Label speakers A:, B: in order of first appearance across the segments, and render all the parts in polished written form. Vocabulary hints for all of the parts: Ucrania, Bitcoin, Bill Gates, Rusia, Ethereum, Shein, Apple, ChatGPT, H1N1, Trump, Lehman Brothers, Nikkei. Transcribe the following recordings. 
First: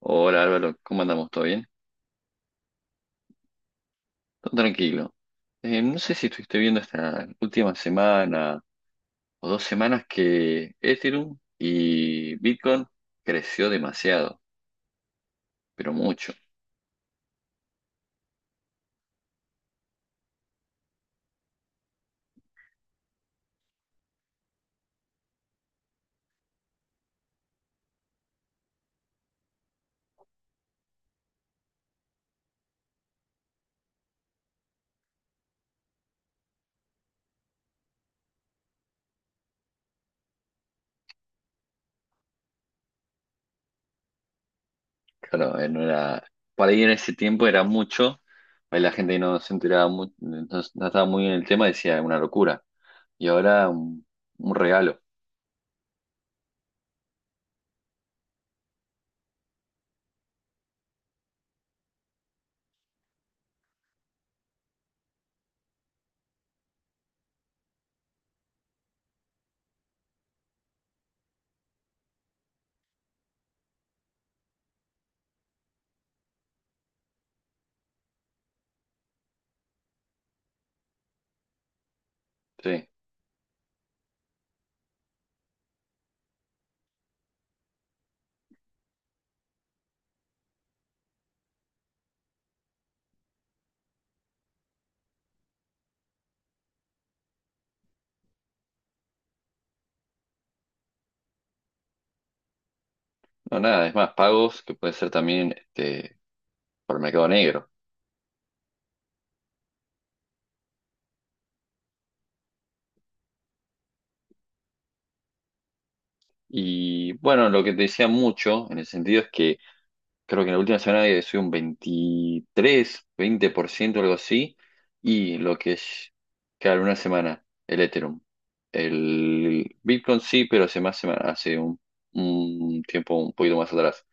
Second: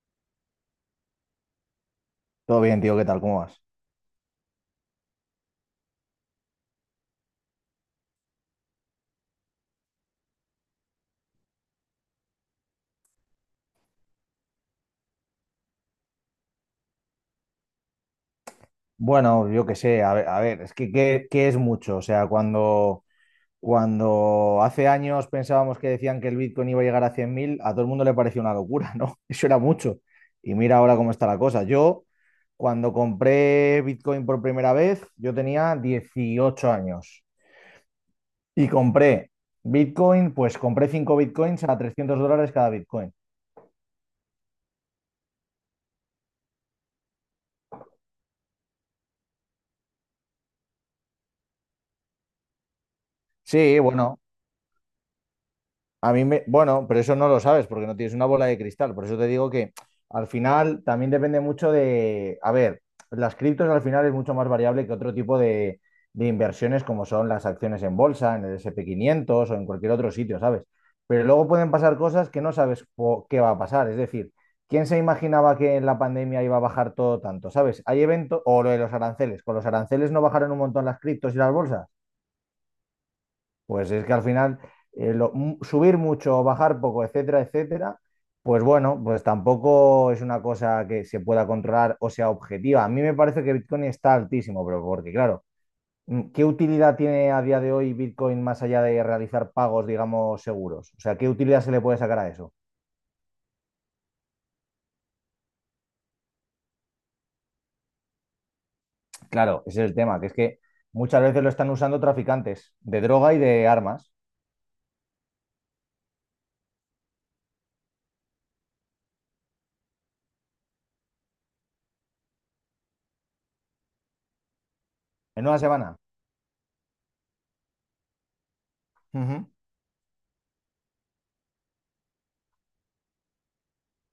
A: Hola Álvaro, ¿cómo andamos? ¿Todo bien?
B: Todo bien, tío, ¿qué tal? ¿Cómo vas?
A: Todo tranquilo. No sé si estuviste viendo esta última semana o dos semanas que Ethereum y Bitcoin creció demasiado, pero mucho.
B: Bueno, yo qué sé, a ver, es que ¿qué es mucho? O sea, cuando hace años pensábamos que decían que el Bitcoin iba a llegar a 100.000, a todo el mundo le pareció una locura, ¿no? Eso era mucho. Y mira ahora cómo está la cosa. Yo, cuando compré Bitcoin por primera vez, yo tenía 18 años y compré Bitcoin, pues compré 5 Bitcoins a $300 cada Bitcoin.
A: Claro, no era, para ir en ese tiempo era mucho, ahí la gente no se enteraba, no, no estaba muy en el tema, decía una locura. Y ahora
B: Sí,
A: un,
B: bueno.
A: un regalo,
B: Bueno, pero eso no lo sabes porque no tienes una bola de cristal. Por eso te digo que al final también depende mucho de, a ver, las criptos al final es mucho más variable que otro tipo de inversiones como son las acciones en bolsa, en el S&P 500 o en cualquier otro sitio, ¿sabes? Pero luego pueden pasar cosas que no sabes qué va a pasar. Es decir, ¿quién se imaginaba que en la pandemia iba a bajar todo tanto? ¿Sabes? Hay eventos, o lo de los aranceles. Con los aranceles no bajaron un montón las criptos y las bolsas.
A: sí.
B: Pues es que al final subir mucho o bajar poco, etcétera, etcétera, pues bueno, pues tampoco es una cosa que se pueda controlar o sea objetiva. A mí me parece que Bitcoin está altísimo, pero porque claro, ¿qué utilidad tiene a día de hoy Bitcoin más allá de realizar pagos, digamos, seguros? O sea, ¿qué utilidad se le puede sacar a eso?
A: No, nada, es más, pagos que puede ser también este, por mercado negro.
B: Claro, ese es el tema, que es que muchas veces lo están usando traficantes de droga y de armas
A: Y bueno, lo que te decía mucho en el sentido es que creo que en la última semana he subido un 23 20% algo así, y
B: en
A: lo
B: una
A: que
B: semana.
A: es, claro, una semana, el Ethereum.
B: Ujú,
A: El Bitcoin sí, pero hace más semana, hace un tiempo un poquito más atrás.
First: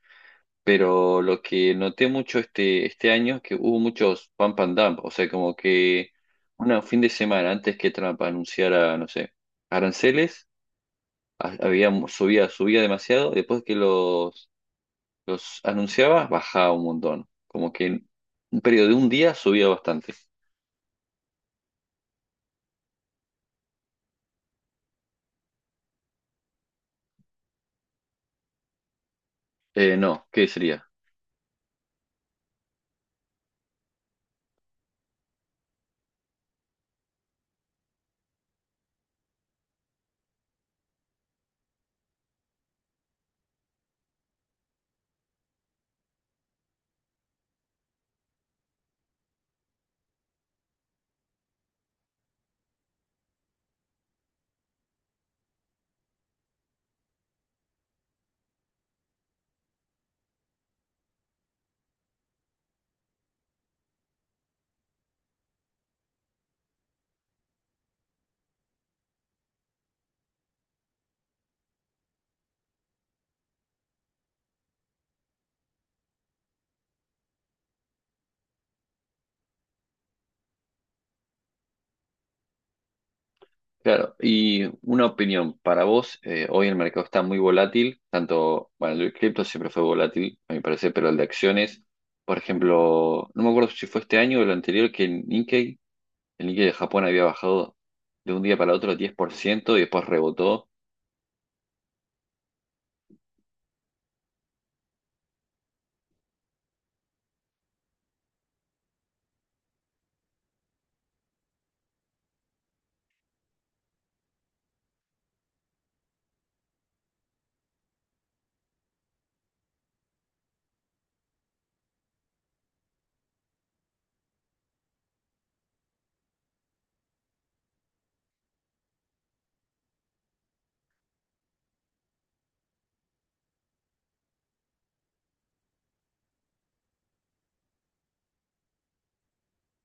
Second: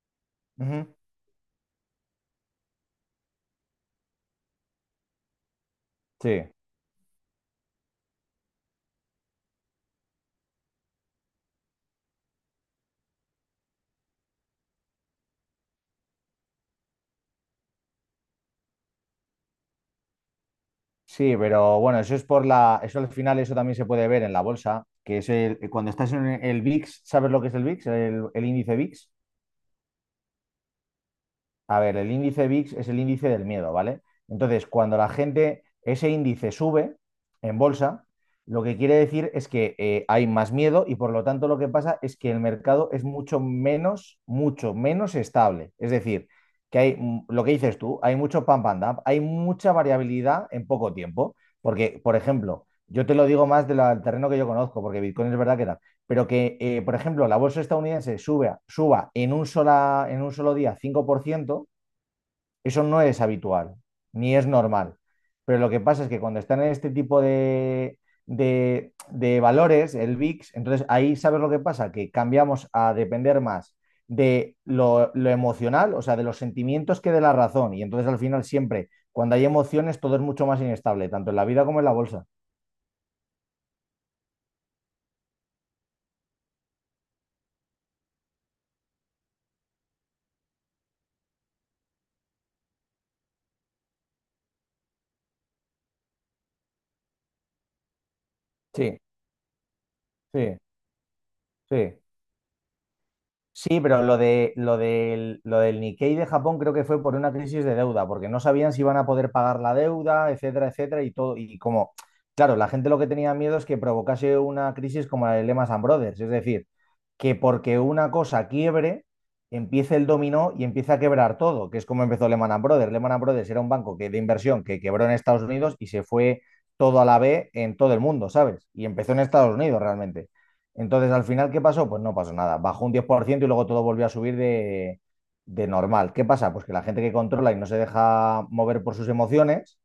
B: ujú.
A: Pero lo que noté mucho este año es que hubo muchos pump and dump, o sea, como que
B: Sí.
A: un fin de semana antes que Trump anunciara, no sé, aranceles, había subía demasiado, después que los anunciaba, bajaba un montón. Como que en un periodo de un día subía bastante.
B: Sí, pero bueno, eso es por la, eso al final eso también se puede ver en la bolsa, que es el, cuando estás en el VIX, ¿sabes lo que es el VIX? El índice VIX.
A: No, ¿qué sería?
B: A ver, el índice VIX es el índice del miedo, ¿vale? Entonces, cuando la gente, ese índice sube en bolsa, lo que quiere decir es que hay más miedo y por lo tanto lo que pasa es que el mercado es mucho menos estable. Es decir, que hay lo que dices tú, hay mucho pump and dump, hay mucha variabilidad en poco tiempo. Porque, por ejemplo, yo te lo digo más del terreno que yo conozco, porque Bitcoin es verdad que pero que, por ejemplo, la bolsa estadounidense suba en un solo día 5%, eso no es habitual, ni es normal. Pero lo que pasa es que cuando están en este tipo de, de valores, el VIX, entonces ahí sabes lo que pasa, que cambiamos a depender más de lo emocional, o sea, de los sentimientos que de la razón. Y entonces al final siempre, cuando hay emociones, todo es mucho más inestable, tanto en la vida como en la bolsa.
A: Claro, y una opinión para vos, hoy el mercado está muy volátil, tanto, bueno, el de cripto siempre fue volátil, a mi parecer, pero el de acciones, por ejemplo, no me acuerdo si fue este año o el anterior, que el Nikkei de Japón había bajado de un día para otro
B: Sí,
A: 10% y después
B: sí,
A: rebotó.
B: sí. Sí, pero lo del Nikkei de Japón creo que fue por una crisis de deuda, porque no sabían si iban a poder pagar la deuda, etcétera, etcétera, y todo. Y como, claro, la gente lo que tenía miedo es que provocase una crisis como la de Lehman Brothers, es decir, que porque una cosa quiebre, empiece el dominó y empiece a quebrar todo, que es como empezó Lehman Brothers. Lehman Brothers era un banco que, de inversión que quebró en Estados Unidos y se fue todo a la B en todo el mundo, ¿sabes? Y empezó en Estados Unidos realmente. Entonces, al final, ¿qué pasó? Pues no pasó nada. Bajó un 10% y luego todo volvió a subir de normal. ¿Qué pasa? Pues que la gente que controla y no se deja mover por sus emociones,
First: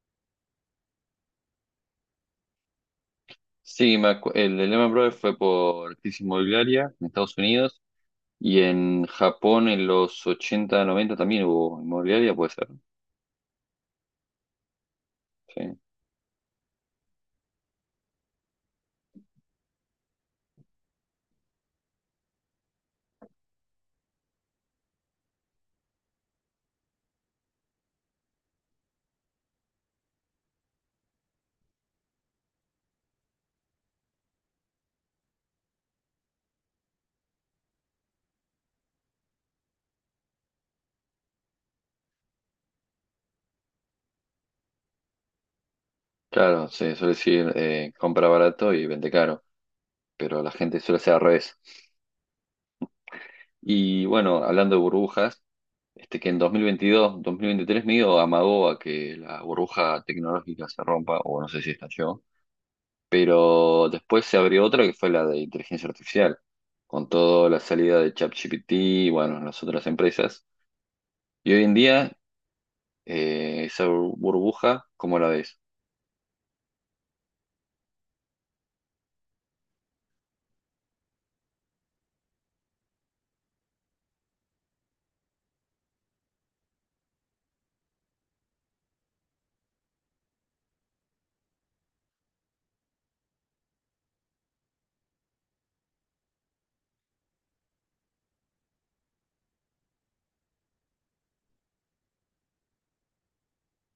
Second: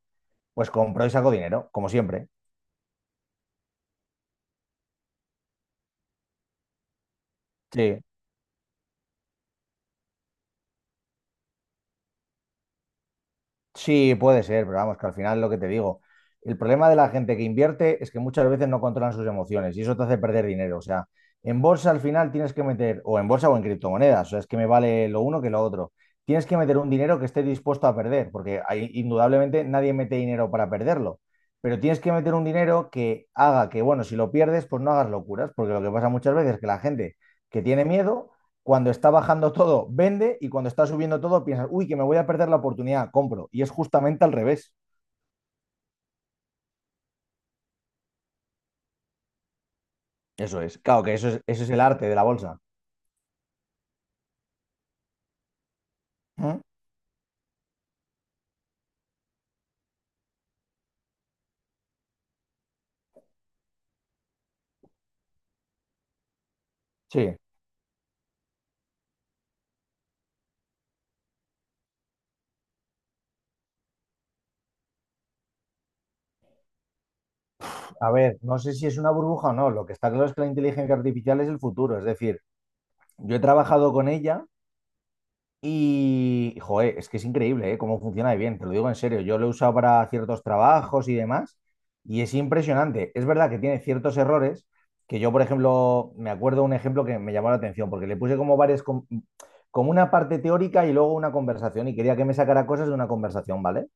B: pues compró y sacó dinero, como siempre.
A: Sí, el de Lehman Brothers fue por crisis inmobiliaria en Estados Unidos.
B: Sí.
A: Y en Japón en los 80 90 también hubo inmobiliaria, puede ser.
B: Sí, puede ser, pero vamos, que al final lo que te
A: Sí.
B: digo, el problema de la gente que invierte es que muchas veces no controlan sus emociones y eso te hace perder dinero. O sea, en bolsa al final tienes que meter, o en bolsa o en criptomonedas, o sea, es que me vale lo uno que lo otro. Tienes que meter un dinero que esté dispuesto a perder, porque ahí, indudablemente nadie mete dinero para perderlo, pero tienes que meter un dinero que haga que, bueno, si lo pierdes, pues no hagas locuras, porque lo que pasa muchas veces es que la gente que tiene miedo cuando está bajando todo, vende y cuando está subiendo todo, piensas, uy, que me voy a perder la oportunidad, compro. Y es justamente al revés.
A: Claro, se suele decir compra barato y vende caro, pero la
B: Eso es.
A: gente suele
B: Claro
A: hacer
B: que
A: al revés.
B: eso es el arte de la bolsa.
A: Y bueno, hablando de burbujas, este que en dos
B: ¿Mm?
A: mil veintidós 2023 medio amagó a que la burbuja tecnológica se rompa, o no sé si estalló, pero después se abrió otra que fue la de inteligencia artificial, con
B: Sí.
A: toda la salida de ChatGPT, y bueno, las otras empresas. Y hoy en día, esa burbuja, ¿cómo la ves?
B: A ver, no sé si es una burbuja o no. Lo que está claro es que la inteligencia artificial es el futuro. Es decir, yo he trabajado con ella. Y, joder, es que es increíble, ¿eh? Cómo funciona de bien, te lo digo en serio. Yo lo he usado para ciertos trabajos y demás, y es impresionante. Es verdad que tiene ciertos errores, que yo, por ejemplo, me acuerdo un ejemplo que me llamó la atención, porque le puse como varias, como una parte teórica y luego una conversación, y quería que me sacara cosas de una conversación, ¿vale?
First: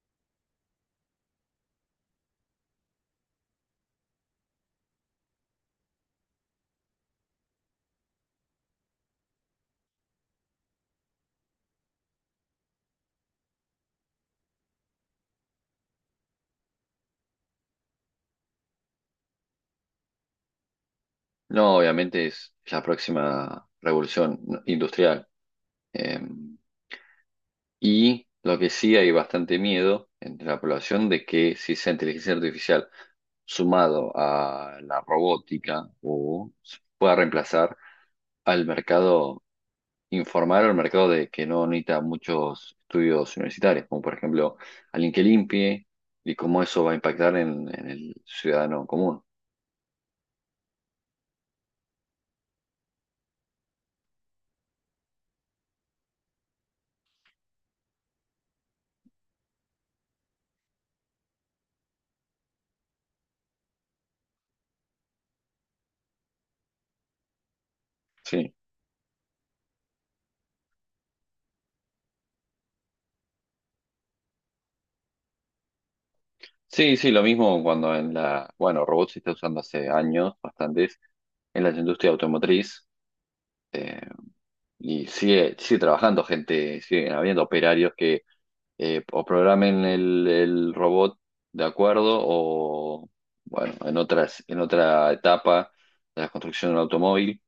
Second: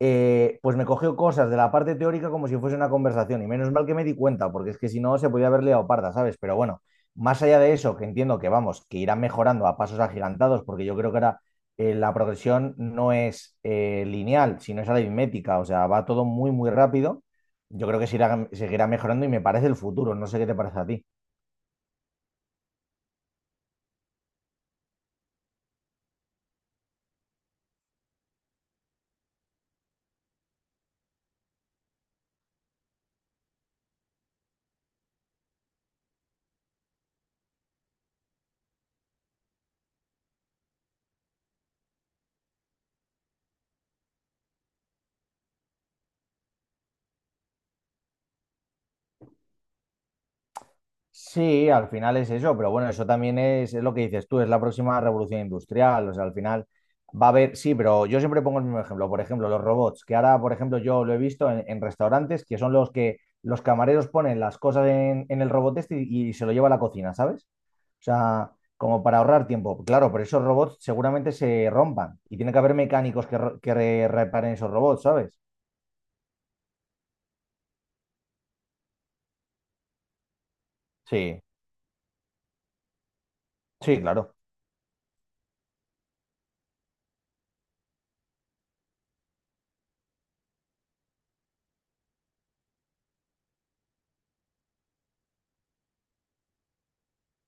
B: pues me cogió cosas de la parte teórica como si fuese una conversación. Y menos mal que me di cuenta, porque es que si no se podía haber liado parda, ¿sabes? Pero bueno, más allá de eso, que entiendo que vamos, que irán mejorando a pasos agigantados, porque yo creo que ahora la progresión no es lineal, sino es aritmética, o sea, va todo muy, muy rápido. Yo creo que seguirá mejorando y me parece el futuro. No sé qué te parece a ti.
A: No, obviamente es la próxima revolución industrial. Eh, y lo que sí hay bastante miedo entre la población de que si esa inteligencia artificial sumado a la robótica o se pueda reemplazar al mercado informal o al mercado de que no necesita muchos estudios universitarios, como por ejemplo alguien que limpie y cómo eso va a impactar en el ciudadano común.
B: Sí, al final es eso, pero bueno, eso también es lo que dices tú, es la próxima revolución industrial, o sea, al final va a haber, sí, pero yo siempre pongo el mismo ejemplo, por ejemplo, los robots, que ahora, por ejemplo, yo lo he visto en restaurantes, que son los que los camareros ponen las cosas en el robot este y se lo lleva a la cocina, ¿sabes? O sea,
A: Sí.
B: como para ahorrar tiempo, claro, pero esos robots seguramente se rompan y tiene que haber mecánicos que reparen esos robots, ¿sabes?
A: Sí, sí, lo mismo cuando bueno, robots se está usando hace años, bastantes,
B: Sí,
A: en la industria automotriz,
B: sí,
A: eh,
B: claro.
A: y sigue, sigue trabajando gente, sigue habiendo operarios que o programen el robot de acuerdo, o bueno, en otras, en otra etapa de la construcción de un automóvil,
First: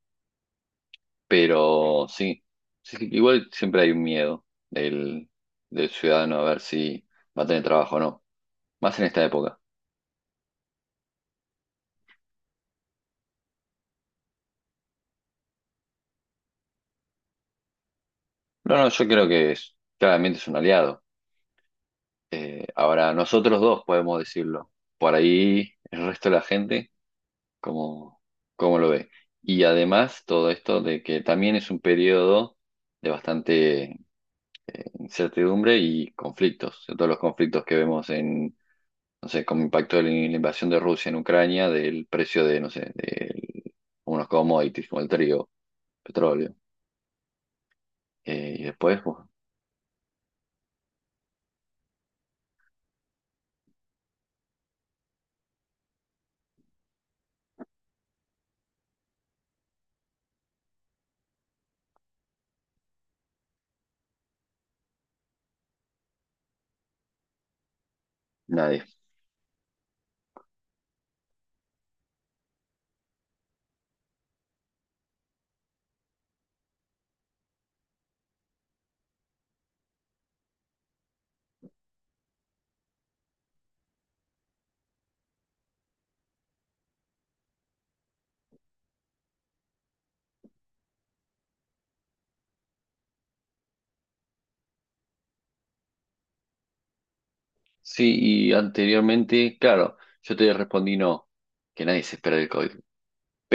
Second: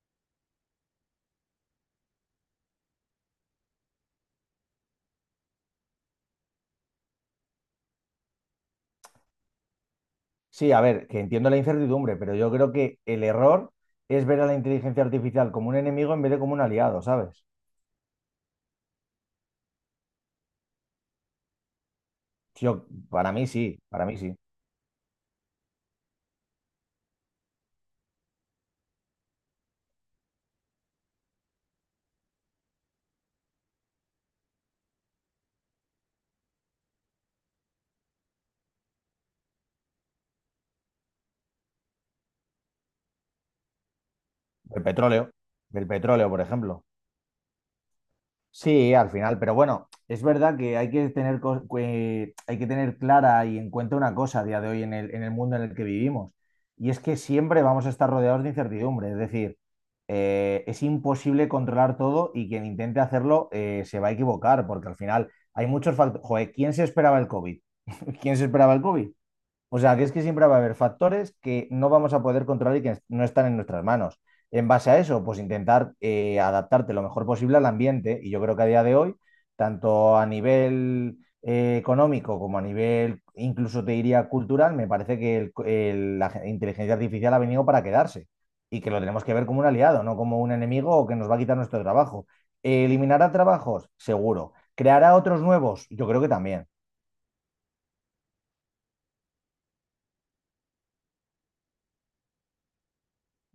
A: pero sí, sí, sí, igual siempre hay un miedo del, del ciudadano a ver si va a tener trabajo o no, más en esta época.
B: Sí, a ver, que entiendo la incertidumbre, pero yo creo que el error es ver a la inteligencia artificial como un enemigo en vez de como un aliado, ¿sabes?
A: No, no, yo creo que es, claramente es un aliado. Eh,
B: Yo,
A: ahora,
B: para mí
A: nosotros
B: sí,
A: dos
B: para mí
A: podemos
B: sí.
A: decirlo. Por ahí el resto de la gente, ¿cómo, cómo lo ve? Y además todo esto de que también es un periodo de bastante incertidumbre y conflictos. De todos los conflictos que vemos en, no sé, como impacto de la invasión de Rusia en Ucrania, del precio de, no sé, de unos
B: El
A: commodities como el
B: petróleo,
A: trigo,
B: del petróleo, por
A: petróleo.
B: ejemplo.
A: Y
B: Sí,
A: después,
B: al
A: pues,
B: final, pero bueno, es verdad que hay que tener, que hay que tener clara y en cuenta una cosa a día de hoy en el mundo en el que vivimos, y es que siempre vamos a estar rodeados de incertidumbre, es decir, es imposible controlar todo y quien intente hacerlo, se va a equivocar, porque al final hay muchos factores. Joder, ¿quién se esperaba el COVID? ¿Quién se esperaba el
A: nada.
B: COVID? O sea, que es que siempre va a haber factores que no vamos a poder controlar y que no están en nuestras manos. En base a eso, pues intentar adaptarte lo mejor posible al ambiente. Y yo creo que a día de hoy, tanto a nivel económico como a nivel, incluso te diría cultural, me parece que la inteligencia artificial ha venido para quedarse y que lo tenemos que ver como un aliado, no como un enemigo o que nos va a quitar nuestro trabajo. ¿Eliminará trabajos? Seguro. ¿Creará otros nuevos? Yo creo que también.
A: Sí, y anteriormente, claro, yo te respondí no, que nadie se espera del COVID.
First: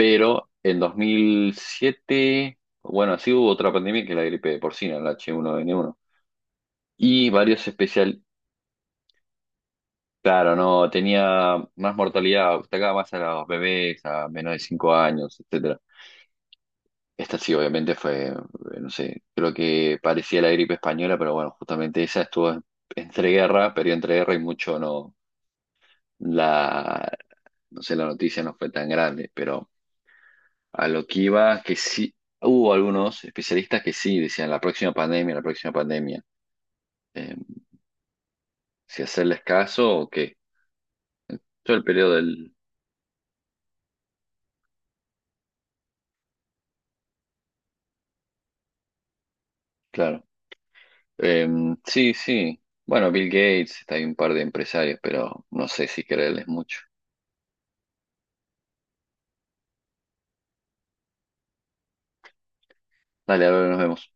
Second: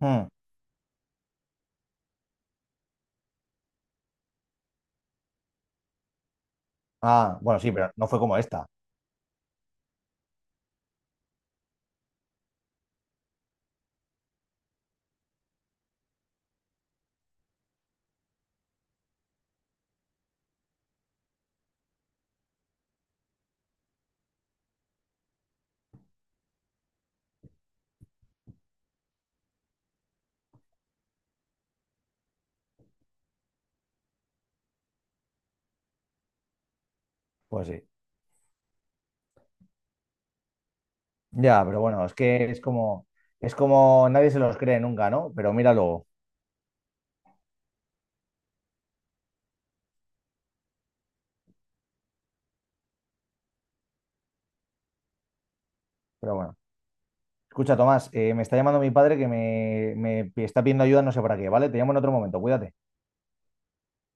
B: Hmm.
A: en 2007, bueno, sí hubo otra pandemia que la gripe porcina, el H1N1. Y
B: Ah, bueno,
A: varios
B: sí, pero no fue
A: especial,
B: como esta.
A: claro, no, tenía más mortalidad, atacaba más a los bebés, a menos de 5 años, etcétera. Esta sí, obviamente fue, no sé, creo que parecía la gripe española, pero bueno, justamente esa estuvo entre guerra, pero entre guerra y mucho no. la, no sé, la noticia no fue tan grande, pero a lo que iba, que sí, hubo algunos especialistas que sí decían la próxima pandemia, la próxima pandemia. Eh,
B: Pues sí.
A: si hacerles caso o qué.
B: Ya,
A: Todo
B: pero
A: el
B: bueno,
A: periodo
B: es que
A: del,
B: es como nadie se los cree nunca, ¿no? Pero mira luego.
A: claro. Eh, sí, sí. Bueno, Bill Gates, está hay un par de empresarios, pero no sé si
B: Pero
A: creerles
B: bueno.
A: mucho.
B: Escucha, Tomás, me está llamando mi padre que me está pidiendo ayuda, no sé para qué, ¿vale? Te llamo en otro momento, cuídate.
A: Dale, ahora nos vemos.